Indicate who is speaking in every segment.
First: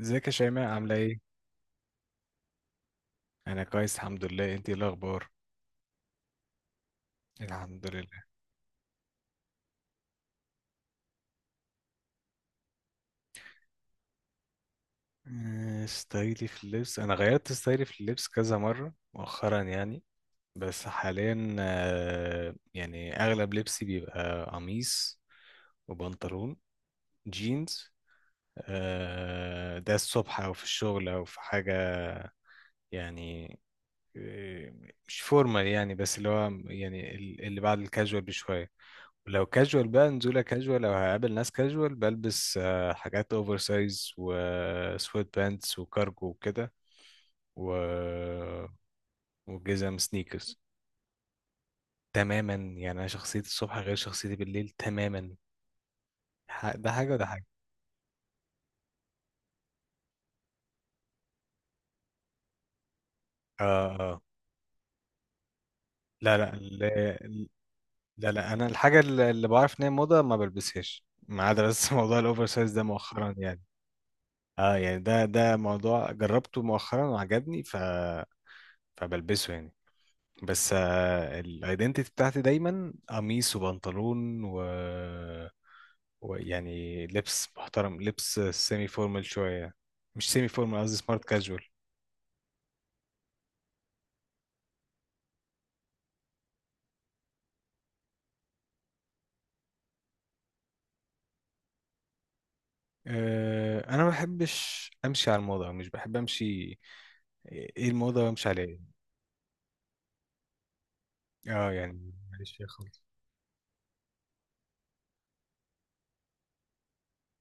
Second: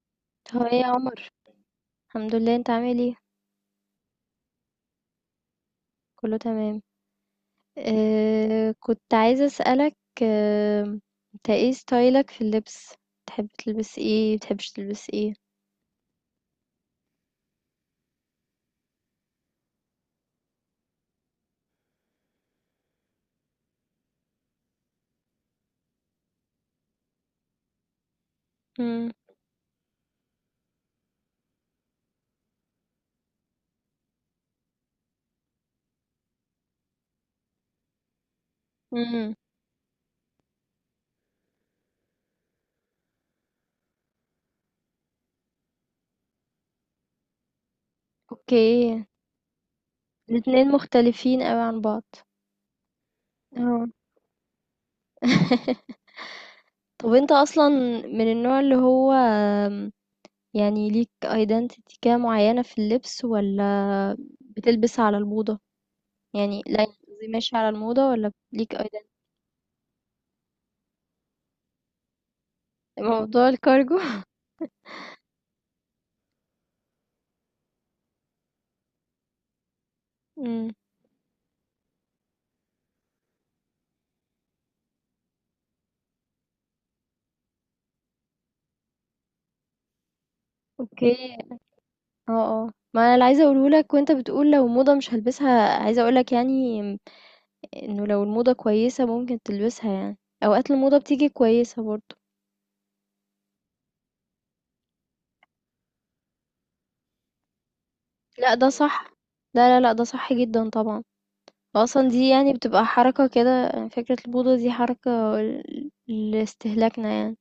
Speaker 1: ازيك يا شيماء
Speaker 2: هو ايه يا
Speaker 1: عاملة ايه؟
Speaker 2: عمر؟ الحمد لله، انت عامل ايه؟
Speaker 1: أنا كويس، الحمد لله. انتي ايه الأخبار؟
Speaker 2: كله تمام.
Speaker 1: الحمد لله.
Speaker 2: آه، كنت عايزة اسألك. آه، انت ايه ستايلك في اللبس؟ تحب تلبس ايه، بتحبش تلبس ايه؟
Speaker 1: ستايلي في اللبس، أنا غيرت ستايلي في اللبس كذا مرة مؤخرا يعني. بس حاليا يعني أغلب لبسي بيبقى قميص وبنطلون جينز.
Speaker 2: مم.
Speaker 1: ده الصبح أو في الشغل أو في حاجة يعني. آه، مش فورمال يعني، بس اللي هو يعني اللي بعد الكاجوال بشوية.
Speaker 2: مم.
Speaker 1: لو كاجوال بقى، نزولة كاجوال، لو هقابل ناس كاجوال بلبس حاجات اوفر سايز وسويت بانتس وكارجو وكده و...
Speaker 2: اوكي،
Speaker 1: وجزم سنيكرز.
Speaker 2: الاتنين مختلفين قوي عن بعض.
Speaker 1: تماما، يعني انا شخصيتي الصبح
Speaker 2: اه.
Speaker 1: غير شخصيتي بالليل تماما. ده حاجة
Speaker 2: طب
Speaker 1: وده
Speaker 2: انت
Speaker 1: حاجة.
Speaker 2: اصلا من النوع اللي هو يعني ليك ايدنتيتي كده معينة في اللبس، ولا
Speaker 1: اه اه.
Speaker 2: بتلبس على الموضة؟
Speaker 1: لا لا
Speaker 2: يعني لا، قصدي
Speaker 1: لا.
Speaker 2: ماشي على الموضة
Speaker 1: لا,
Speaker 2: ولا
Speaker 1: لا. انا
Speaker 2: ليك
Speaker 1: الحاجة
Speaker 2: ايدنتيتي؟
Speaker 1: اللي بعرف ان هي موضة ما بلبسهاش، ما عدا بس موضوع الاوفر سايز ده مؤخرا
Speaker 2: موضوع
Speaker 1: يعني.
Speaker 2: الكارجو.
Speaker 1: اه يعني ده موضوع جربته مؤخرا وعجبني، فبلبسه يعني. بس الايدنتيتي بتاعتي دايما قميص وبنطلون ويعني لبس محترم، لبس سيمي فورمال شوية. مش سيمي فورمال، قصدي سمارت
Speaker 2: اوكي.
Speaker 1: كاجوال.
Speaker 2: اه اه، ما انا اللي عايزه اقوله لك وانت بتقول لو موضه مش هلبسها، عايزه اقول لك يعني انه لو الموضه كويسه ممكن تلبسها يعني. اوقات الموضه بتيجي كويسه برضو.
Speaker 1: أه انا ما بحبش امشي على الموضه، مش بحب امشي. ايه الموضه وامشي
Speaker 2: لا،
Speaker 1: على
Speaker 2: ده
Speaker 1: ايه.
Speaker 2: صح. لا لا لا، ده صح جدا طبعا.
Speaker 1: اه
Speaker 2: اصلا
Speaker 1: يعني
Speaker 2: دي يعني
Speaker 1: ماليش فيها
Speaker 2: بتبقى
Speaker 1: خالص.
Speaker 2: حركه كده، يعني فكره الموضه دي حركه لاستهلاكنا يعني،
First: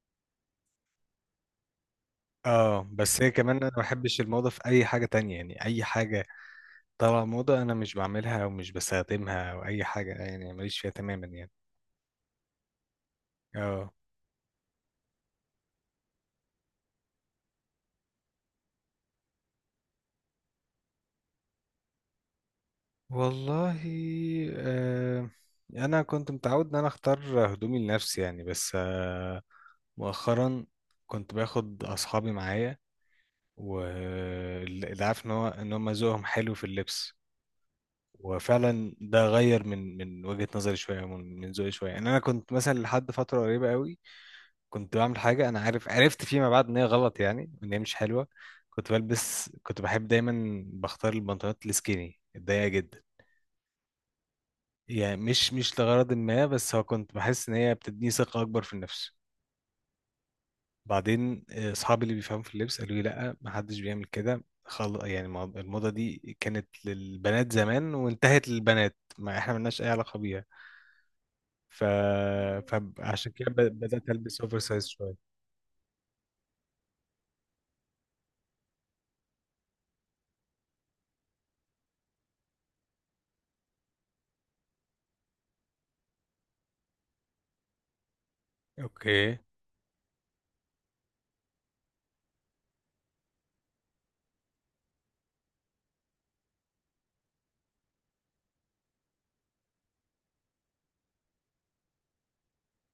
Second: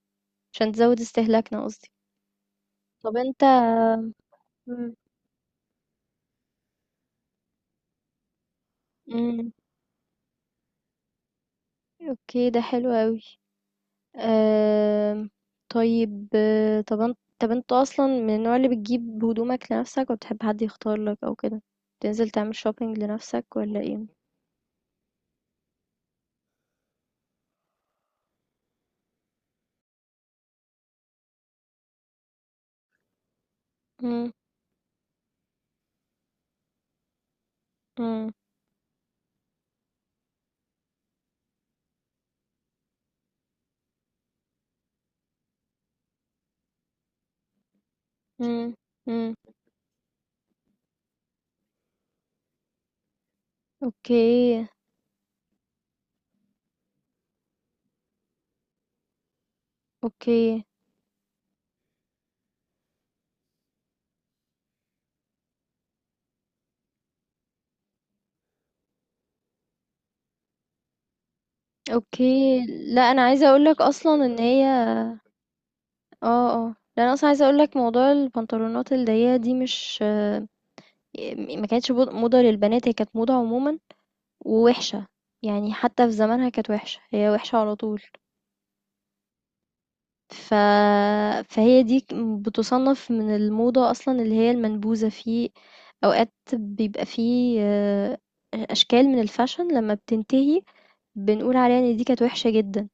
Speaker 2: عشان تزود استهلاكنا قصدي.
Speaker 1: اه
Speaker 2: طب
Speaker 1: بس هي
Speaker 2: انت.
Speaker 1: كمان انا ما بحبش الموضه في اي
Speaker 2: مم.
Speaker 1: حاجه تانية، يعني اي حاجه طالعه موضه انا مش بعملها ومش
Speaker 2: مم.
Speaker 1: بستخدمها او اي حاجه، يعني ماليش فيها تماما يعني.
Speaker 2: اوكي، ده حلو قوي.
Speaker 1: اه،
Speaker 2: آمم، طيب طَب أنت أصلًا من النوع اللي بتجيب هدومك لنفسك والّا بتحب حد يختار لك أو كده؟ بتنزل تعمل shopping لنفسك والّا
Speaker 1: والله.
Speaker 2: إيه؟
Speaker 1: آه انا كنت متعود ان انا اختار هدومي لنفسي يعني. بس مؤخرا كنت باخد اصحابي معايا
Speaker 2: إمم.
Speaker 1: واللي عارف ان هو ان هم ذوقهم حلو في اللبس.
Speaker 2: إمم.
Speaker 1: وفعلا ده غير من وجهة نظري شويه، من ذوقي شويه يعني. انا كنت مثلا لحد فتره قريبه قوي كنت بعمل حاجه انا عارف، عرفت فيما بعد ان هي غلط يعني، ان هي مش حلوه.
Speaker 2: إمم.
Speaker 1: كنت
Speaker 2: إمم.
Speaker 1: بلبس، كنت بحب دايما بختار البنطلونات السكيني الضيقه جدا.
Speaker 2: أوكي.
Speaker 1: يعني مش لغرض ما، بس هو كنت بحس ان هي بتديني ثقة اكبر في النفس.
Speaker 2: أوكي.
Speaker 1: بعدين اصحابي اللي بيفهموا في اللبس قالوا لي لا، ما حدش بيعمل كده. يعني الموضة دي كانت للبنات زمان وانتهت للبنات، ما احنا ملناش اي علاقة بيها. ف...
Speaker 2: أوكي. لأ، أنا
Speaker 1: فعشان
Speaker 2: عايزة
Speaker 1: كده
Speaker 2: أقول لك
Speaker 1: بدأت
Speaker 2: أصلًا إن
Speaker 1: البس اوفر
Speaker 2: هي
Speaker 1: سايز شوية.
Speaker 2: آه، آه. لأ، أنا أصلًا عايزة أقول لك موضوع البنطلونات الضيّقة دي مش ما كانتش بود موضة للبنات، هي كانت موضة عمومًا ووِحشة، يعني حتى في زمانها كانت وِحشة، هي وِحشة على طول.
Speaker 1: اوكي.
Speaker 2: ف فهي دي ك بتُصنّف من الموضة أصلًا اللي هي المنبوذة، في أوقات بيبقى في آآ أشكال من الfashion لمّا بتنتهي بنقول عليها إن دي كانت وِحشة جدًا،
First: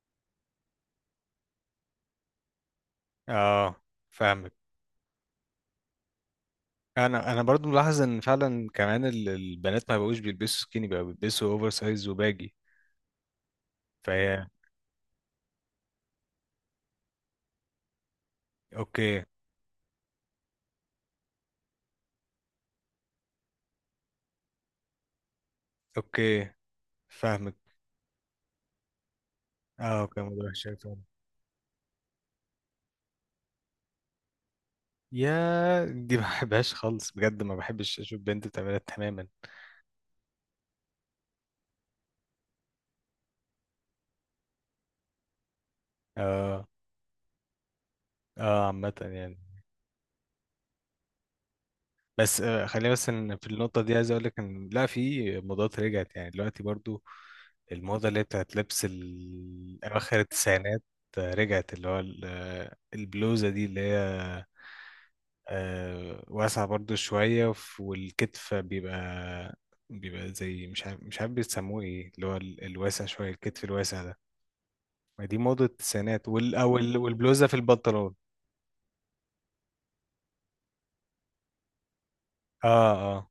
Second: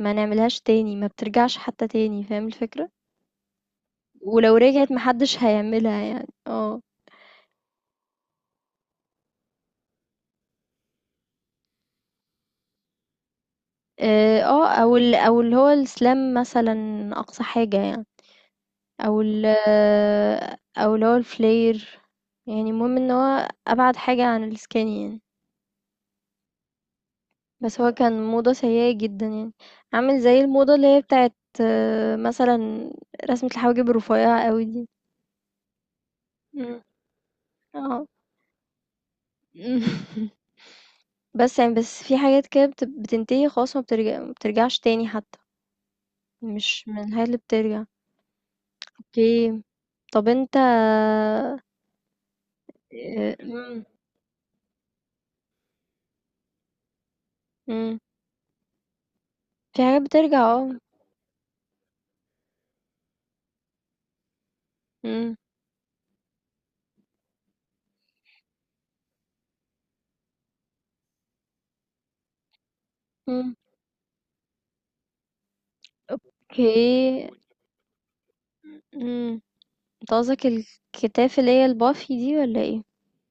Speaker 2: ما نعملهاش تاني، ما بترجعش حتى تاني، فاهم الفكرة؟
Speaker 1: اه، فاهمك.
Speaker 2: ولو رجعت ما حدش هيعملها يعني، آه.
Speaker 1: انا برضو ملاحظ ان فعلا كمان البنات ما بقوش بيلبسوا سكيني، بقى بيلبسوا اوفر سايز وباجي. فهي.
Speaker 2: أو اللي هو الslam مثلًا أقصى حاجة يعني، أو
Speaker 1: اوكي.
Speaker 2: ال أو اللي هو الflare، يعني المهم إن هو أبعد حاجة عن الskinny يعني.
Speaker 1: اوكي، فاهمك.
Speaker 2: بس هو كان موضة سيئة جدًا يعني،
Speaker 1: اه
Speaker 2: عامل
Speaker 1: كان
Speaker 2: زي
Speaker 1: موضوع وحش
Speaker 2: الموضة
Speaker 1: أوي
Speaker 2: اللي
Speaker 1: فعلا.
Speaker 2: هي بتاعة مثلًا رسمة الحواجب الرفيّعة أوي دي.
Speaker 1: يا دي ما بحبهاش
Speaker 2: إمم،
Speaker 1: خالص بجد، ما بحبش
Speaker 2: آه.
Speaker 1: اشوف بنت بتعملها تماما.
Speaker 2: إمم. بس يعني بس في حاجات كده بتنتهي خلاص ما بترجعش تاني حتى،
Speaker 1: اه
Speaker 2: مش من الحاجات اللي بترجع.
Speaker 1: اه عامة يعني.
Speaker 2: أوكي، طب أنت
Speaker 1: بس خلينا بس إن في النقطة
Speaker 2: إمم،
Speaker 1: دي عايز اقول لك ان لا، في موضات رجعت يعني دلوقتي برضو.
Speaker 2: إمم،
Speaker 1: الموضة اللي هي بتاعت لبس
Speaker 2: في حاجات
Speaker 1: اواخر
Speaker 2: بترجع آه،
Speaker 1: التسعينات رجعت، اللي هو البلوزة دي اللي هي
Speaker 2: إمم،
Speaker 1: واسعة برضو شوية، والكتف بيبقى زي مش عارف بيسموه ايه اللي هو الواسع شوية،
Speaker 2: إمم،
Speaker 1: الكتف الواسع ده. ما دي موضة التسعينات
Speaker 2: أوكي،
Speaker 1: والبلوزة في البنطلون.
Speaker 2: إمم، أنت قصدك الكتاف اللي هي الbuffy دي والّا
Speaker 1: اه
Speaker 2: إيه؟
Speaker 1: اه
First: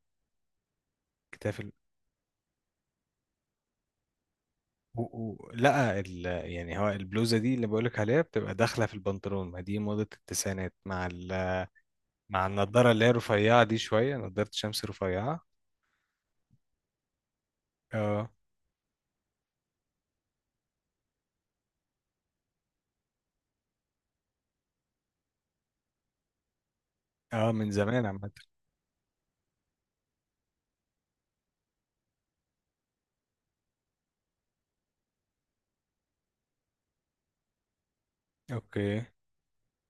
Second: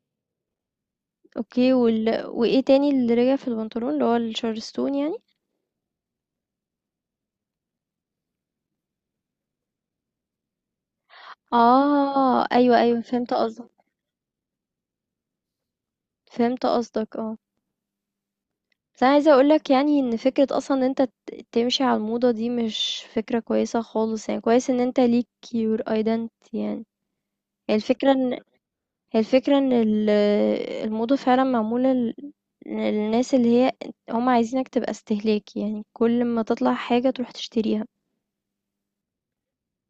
Speaker 1: كتاف
Speaker 2: أوكي، وال وإيه تاني اللي رجع في البنطلون اللي هو الشارستون
Speaker 1: و...
Speaker 2: يعني؟
Speaker 1: و... لا ال... يعني هو البلوزة دي اللي بقولك عليها بتبقى داخلة في البنطلون، ما دي موضة التسعينات مع مع
Speaker 2: آه أيوه
Speaker 1: النضارة
Speaker 2: أيوه
Speaker 1: اللي هي
Speaker 2: فهمت
Speaker 1: رفيعة
Speaker 2: قصدك.
Speaker 1: دي شوية، نضارة شمس رفيعة.
Speaker 2: فهمت قصدك، اه.
Speaker 1: اه
Speaker 2: بس أنا عايزة أقولك يعني إن فكرة أصلا إن أنت تمشي على الموضة دي مش فكرة كويسة خالص، يعني كويس إن أنت ليك your identity يعني.
Speaker 1: اه من
Speaker 2: هي
Speaker 1: زمان
Speaker 2: الفكرة
Speaker 1: عامة.
Speaker 2: إن هي الفكرة إن الموضة فعلا معمولة للناس اللي هي هم عايزينك تبقى استهلاكي، يعني كل ما تطلع حاجة تروح تشتريها.
Speaker 1: اوكي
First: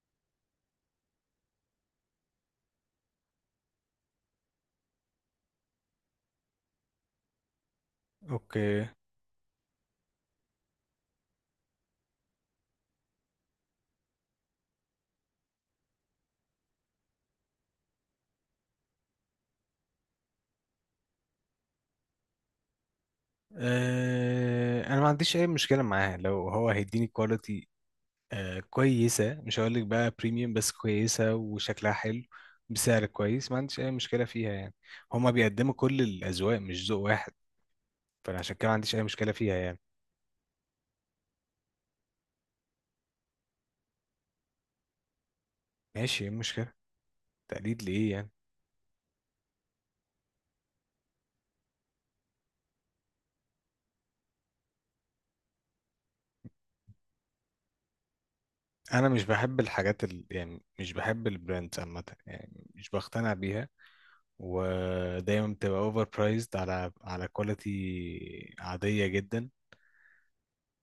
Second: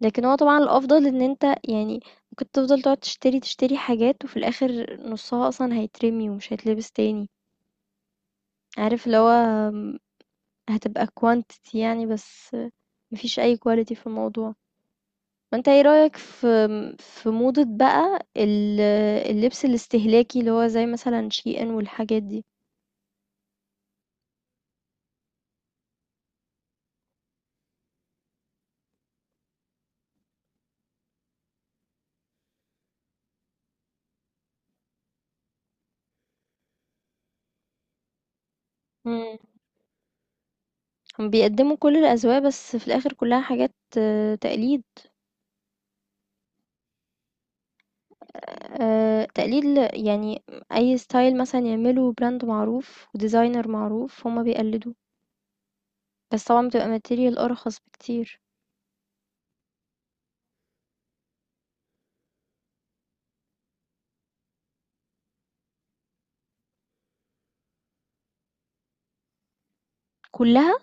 Speaker 2: لكن هو طبعًا الأفضل إن أنت يعني ممكن تفضل تقعد تشتري، تشتري حاجات وفي الآخر نُصّها أصلًا هيترمي ومش هيتلبس تاني،
Speaker 1: اوكي.
Speaker 2: عارف اللي هو هتبقى quantity يعني بس، ما فيش أي quality في الموضوع. فأنت إيه رأيك في في موضة بقى اللبس الاستهلاكي اللي هو زي مثلًا SHEIN والحاجات دي؟
Speaker 1: انا ما عنديش اي مشكلة معاه لو هو هيديني كواليتي كويسة، مش هقول لك بقى بريميوم، بس كويسة وشكلها حلو بسعر كويس. ما عنديش أي مشكلة فيها يعني. هما بيقدموا كل الأذواق مش ذوق واحد، فأنا عشان كده ما عنديش أي مشكلة
Speaker 2: إمم.
Speaker 1: فيها يعني.
Speaker 2: هم بيقدّموا كل الأذواق بس في الآخر كلها حاجات تقليد.
Speaker 1: ماشي، إيه المشكلة؟ تقليد لإيه يعني.
Speaker 2: تقليد يعني أي style مثلًا يعمله brand معروف وdesigner معروف هُم بيقلّدوه، بس طبعًا بتبقى material أرخص بكتير.
Speaker 1: أنا مش بحب الحاجات يعني مش بحب البراندز عامة يعني، مش بقتنع بيها. ودايما بتبقى اوفر برايزد على كواليتي عادية جدا.
Speaker 2: كُلّها؟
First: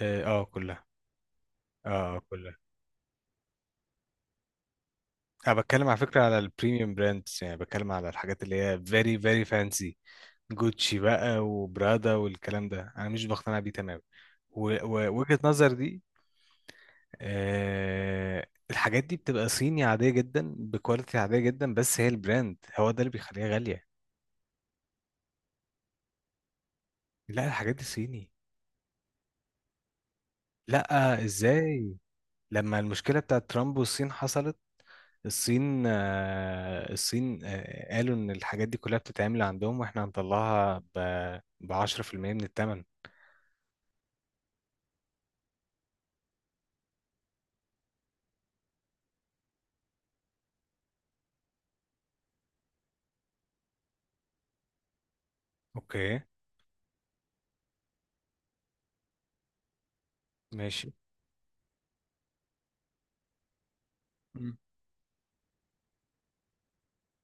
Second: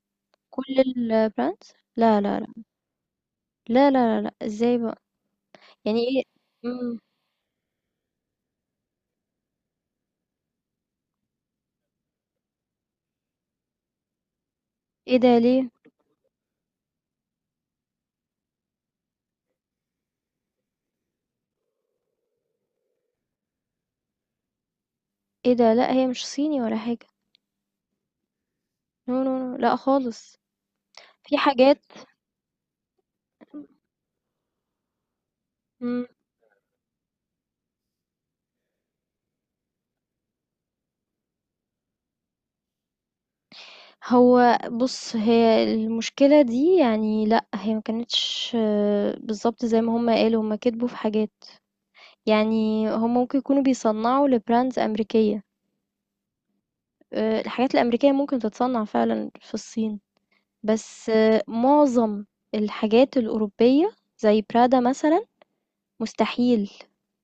Speaker 1: اه
Speaker 2: كل
Speaker 1: كلها.
Speaker 2: الbrands؟
Speaker 1: اه
Speaker 2: لا، لا، لأ.
Speaker 1: كلها.
Speaker 2: لا، لا، لا، لأ، إزاي بقى؟
Speaker 1: انا بتكلم على
Speaker 2: يعني
Speaker 1: فكره
Speaker 2: إيه.
Speaker 1: على البريميوم
Speaker 2: إمم.
Speaker 1: براندز، يعني بتكلم على الحاجات اللي هي فيري فيري فانسي. جوتشي بقى وبرادا والكلام ده انا مش بقتنع بيه تماما.
Speaker 2: إيه ده
Speaker 1: ووجهه
Speaker 2: ليه؟
Speaker 1: نظر دي. الحاجات دي بتبقى صيني عاديه جدا بكواليتي عاديه جدا، بس هي البراند هو ده اللي بيخليها غاليه.
Speaker 2: إيه ده؟ لأ، هي مش صيني ولا حاجة.
Speaker 1: لا الحاجات دي صيني.
Speaker 2: No no no، لأ خالص.
Speaker 1: لا
Speaker 2: في حاجات.
Speaker 1: ازاي. لما المشكله بتاعت ترامب والصين حصلت، الصين
Speaker 2: إمم.
Speaker 1: الصين قالوا إن الحاجات دي كلها بتتعمل عندهم وإحنا هنطلعها ب10% من التمن.
Speaker 2: هو بُص، هي المشكلة دي يعني لأ، هي ما كانتش بالضبط زي ما هُم قالوا، هُم كدبوا في حاجات. يعني هم ممكن يكونوا بيصنّعوا لbrands أمريكية،
Speaker 1: أوكي.
Speaker 2: الحاجات الأمريكية ممكن تتصنّع فعلًا في الصين،
Speaker 1: ماشي.
Speaker 2: بس معظم الحاجات الأوروبية زي
Speaker 1: مم.
Speaker 2: prada مثلًا مستحيل،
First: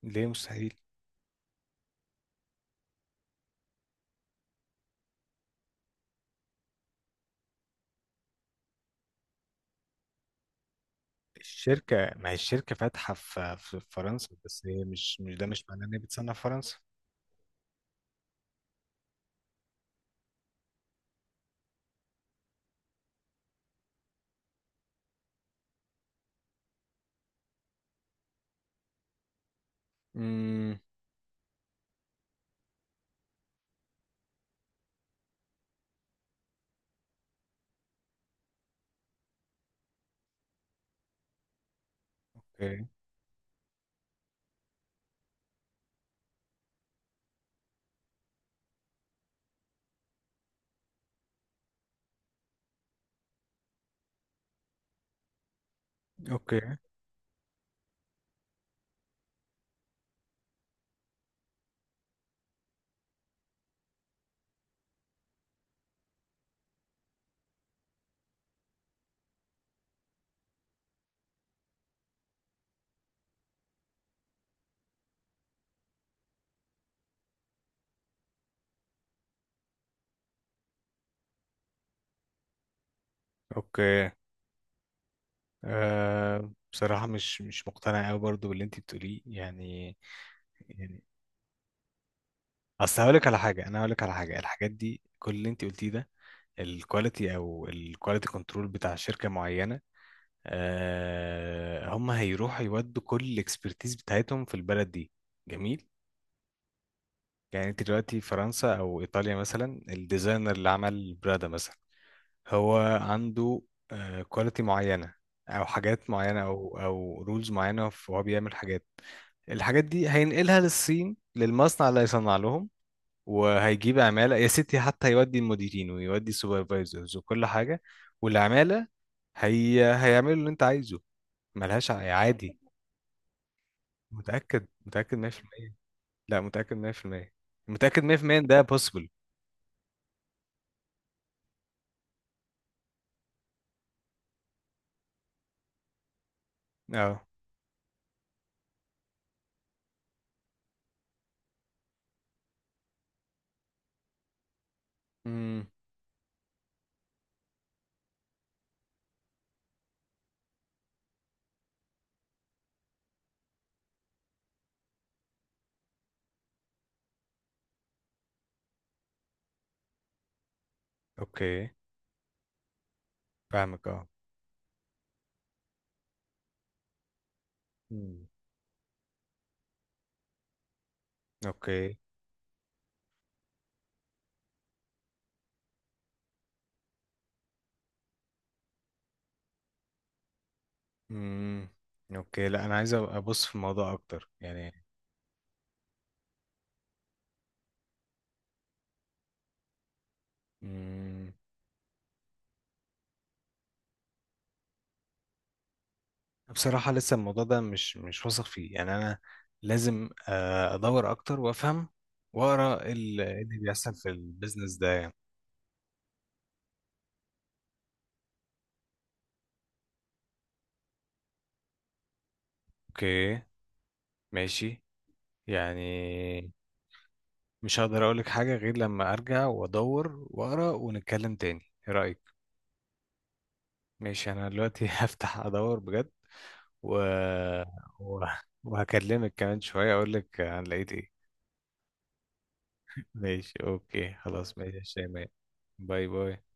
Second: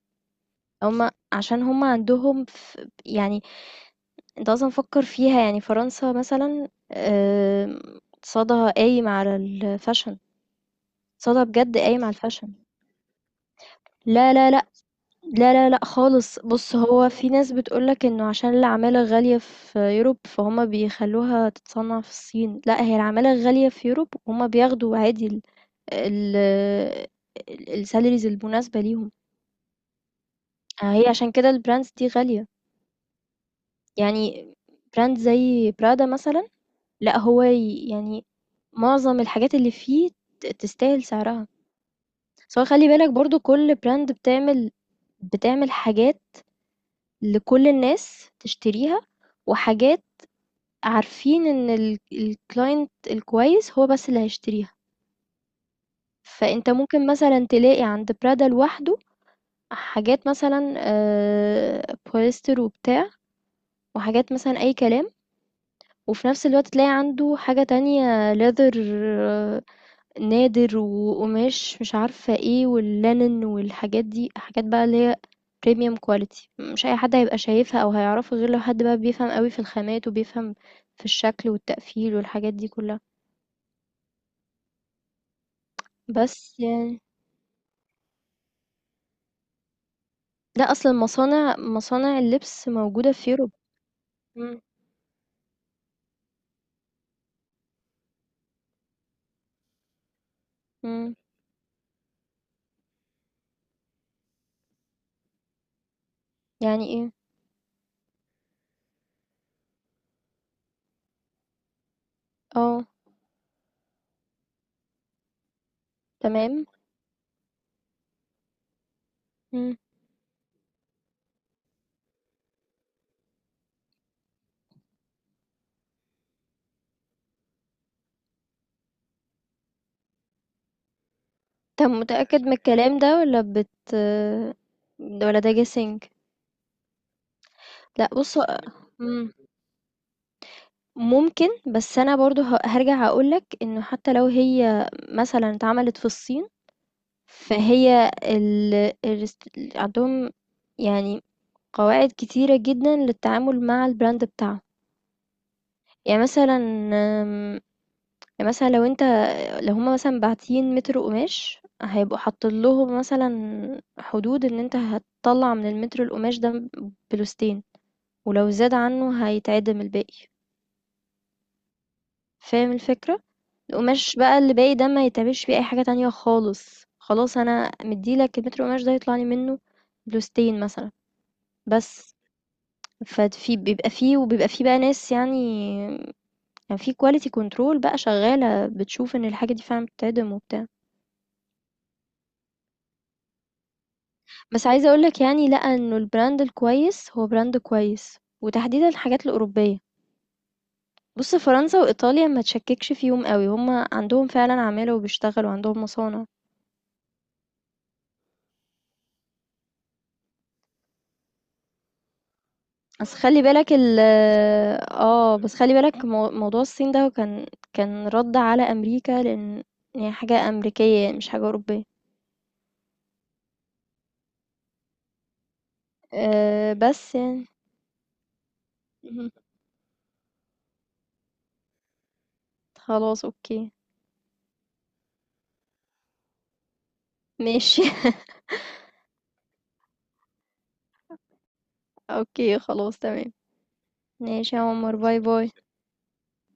Speaker 1: ليه مستحيل؟
Speaker 2: هم عشان هم عندهم يعني أنت أصلًا فكّر فيها، يعني فرنسا مثلًا آمم اقتصادها قايم على الfashion، اقتصادها بجد
Speaker 1: الشركة،
Speaker 2: قايم على
Speaker 1: ما هي
Speaker 2: الfashion.
Speaker 1: الشركة فاتحة في فرنسا،
Speaker 2: لا، لا، لا
Speaker 1: بس هي مش ده مش
Speaker 2: لا لا
Speaker 1: معناه إن هي بتصنع
Speaker 2: خالص،
Speaker 1: في فرنسا.
Speaker 2: بص هو في ناس بتقولك انه عشان العمالة غالية في يوروب فهما بيخلوها تتصنع في الصين، لا هي العمالة غالية في يوروب وهما بياخدوا عادي ال السالاريز المناسبة ليهم.
Speaker 1: امم.
Speaker 2: هي عشان كده البراندز دي غالية يعني، براند زي برادا مثلا لا هو يعني معظم الحاجات اللي فيه تستاهل سعرها، سواء
Speaker 1: اوكي
Speaker 2: خلي بالك برضو كل براند بتعمل حاجات لكل الناس تشتريها، وحاجات عارفين إن الclient الكويس هو بس اللي هيشتريها،
Speaker 1: اوكي
Speaker 2: فأنت ممكن مثلًا تلاقي عند prada لوحده حاجات مثلًا بوليستر وبتاع، وحاجات مثلًا أي كلام، وفي نفس الوقت تلاقي عنده حاجة تانية leather آه، نادر وقماش مش عارفة إيه والlinen والحاجات دي، حاجات بقى اللي هي premium quality، مش أي حد هيبقى شايفها أو هيعرفها غير لو حد بقى بيفهم أوي في الخامات وبيفهم في الشكل والتقفيل والحاجات دي كلها،
Speaker 1: اوكي. أه
Speaker 2: بس يعني
Speaker 1: بصراحة مش مقتنع قوي برضو باللي انت بتقوليه يعني.
Speaker 2: لأ، أصل
Speaker 1: يعني
Speaker 2: المصانع اللبس
Speaker 1: اصل
Speaker 2: موجودة
Speaker 1: هقول لك
Speaker 2: في
Speaker 1: على
Speaker 2: Europe.
Speaker 1: حاجة، انا هقول لك على حاجة.
Speaker 2: إمم،
Speaker 1: الحاجات دي كل اللي انت قلتيه ده الكواليتي او الكواليتي كنترول بتاع شركه معينه،
Speaker 2: إمم.
Speaker 1: هم هيروحوا يودوا كل الاكسبرتيز بتاعتهم في البلد دي. جميل.
Speaker 2: يعني إيه؟
Speaker 1: يعني انت دلوقتي فرنسا او ايطاليا مثلا، الديزاينر اللي عمل برادا مثلا هو
Speaker 2: آه،
Speaker 1: عنده كواليتي معينه او حاجات معينه
Speaker 2: تمام،
Speaker 1: او رولز معينه، وهو بيعمل حاجات.
Speaker 2: إمم.
Speaker 1: الحاجات دي هينقلها للصين للمصنع اللي هيصنع لهم. وهيجيب عمالة يا ستي، حتى يودي المديرين ويودي السوبرفايزرز وكل حاجة. والعمالة هي هيعملوا اللي انت عايزه.
Speaker 2: طب
Speaker 1: ملهاش
Speaker 2: متأكد من
Speaker 1: عادي.
Speaker 2: الكلام ده والّا
Speaker 1: متأكد متأكد
Speaker 2: والّا ده
Speaker 1: 100%.
Speaker 2: guessing؟
Speaker 1: لا متأكد 100% متأكد
Speaker 2: لأ
Speaker 1: 100%
Speaker 2: بُص
Speaker 1: إن
Speaker 2: هو
Speaker 1: ده possible.
Speaker 2: إمم، ممكن، بس أنا برضه هارجع أقول لك إنه حتى لو هي مثلًا اتعملت في الصين،
Speaker 1: اه.
Speaker 2: فهي الست عندهم يعني قواعد كتيرة جدًا للتعامل مع الbrand بتاعهم.
Speaker 1: امم.
Speaker 2: يعني مثلًا يعني مثلا لو انت لو هما مثلا باعتين متر قماش هيبقوا حاطين لهم مثلا حدود ان انت هتطلع من المتر القماش ده بلوستين، ولو زاد عنه هيتعدم الباقي.
Speaker 1: اوكي
Speaker 2: فاهم الفكرة؟
Speaker 1: فاهمك. اه.
Speaker 2: القماش بقى اللي باقي ده ما يتعملش بيه اي حاجة تانية خالص، خلاص انا
Speaker 1: مم.
Speaker 2: مديلك المتر القماش ده يطلع لي منه بلوستين مثلا
Speaker 1: اوكي.
Speaker 2: بس. بيبقى فيه وبيبقى فيه بقى ناس يعني، يعني في كواليتي كنترول بقى شغالة بتشوف ان الحاجة دي فعلا بتتعدم وبتاع.
Speaker 1: امم. اوكي لا، انا عايز أبقى ابص في الموضوع اكتر
Speaker 2: بس
Speaker 1: يعني.
Speaker 2: عايزة اقولك يعني لأ انه البراند الكويس هو براند كويس وتحديدا الحاجات الأوروبية.
Speaker 1: مم.
Speaker 2: بص فرنسا وإيطاليا ما تشككش فيهم قوي، هما عندهم فعلا عمالة وبيشتغلوا عندهم مصانع.
Speaker 1: بصراحة لسه الموضوع ده مش واثق فيه يعني أنا. لازم أدور أكتر وأفهم وأقرأ
Speaker 2: بس
Speaker 1: إيه
Speaker 2: خلي
Speaker 1: اللي
Speaker 2: بالك
Speaker 1: بيحصل
Speaker 2: ال
Speaker 1: في البيزنس ده يعني.
Speaker 2: اه بس خلي بالك موضوع الصين ده كان رد على أمريكا لأن هي حاجة أمريكية يعني مش حاجة أوروبية.
Speaker 1: أوكي ماشي يعني.
Speaker 2: أه بس يعني
Speaker 1: مش هقدر أقولك حاجة غير لما
Speaker 2: مهم.
Speaker 1: أرجع وأدور وأقرأ ونتكلم تاني. إيه رأيك؟
Speaker 2: خلاص اوكي،
Speaker 1: ماشي أنا دلوقتي هفتح أدور بجد و...
Speaker 2: ماشي.
Speaker 1: و... وهكلمك كمان شوية أقولك أنا لقيت إيه.
Speaker 2: اوكي خلاص تمام.
Speaker 1: ماشي أوكي
Speaker 2: ماشي
Speaker 1: خلاص،
Speaker 2: يا
Speaker 1: ماشي يا
Speaker 2: عمر، باي
Speaker 1: شيماء.
Speaker 2: باي.
Speaker 1: باي باي.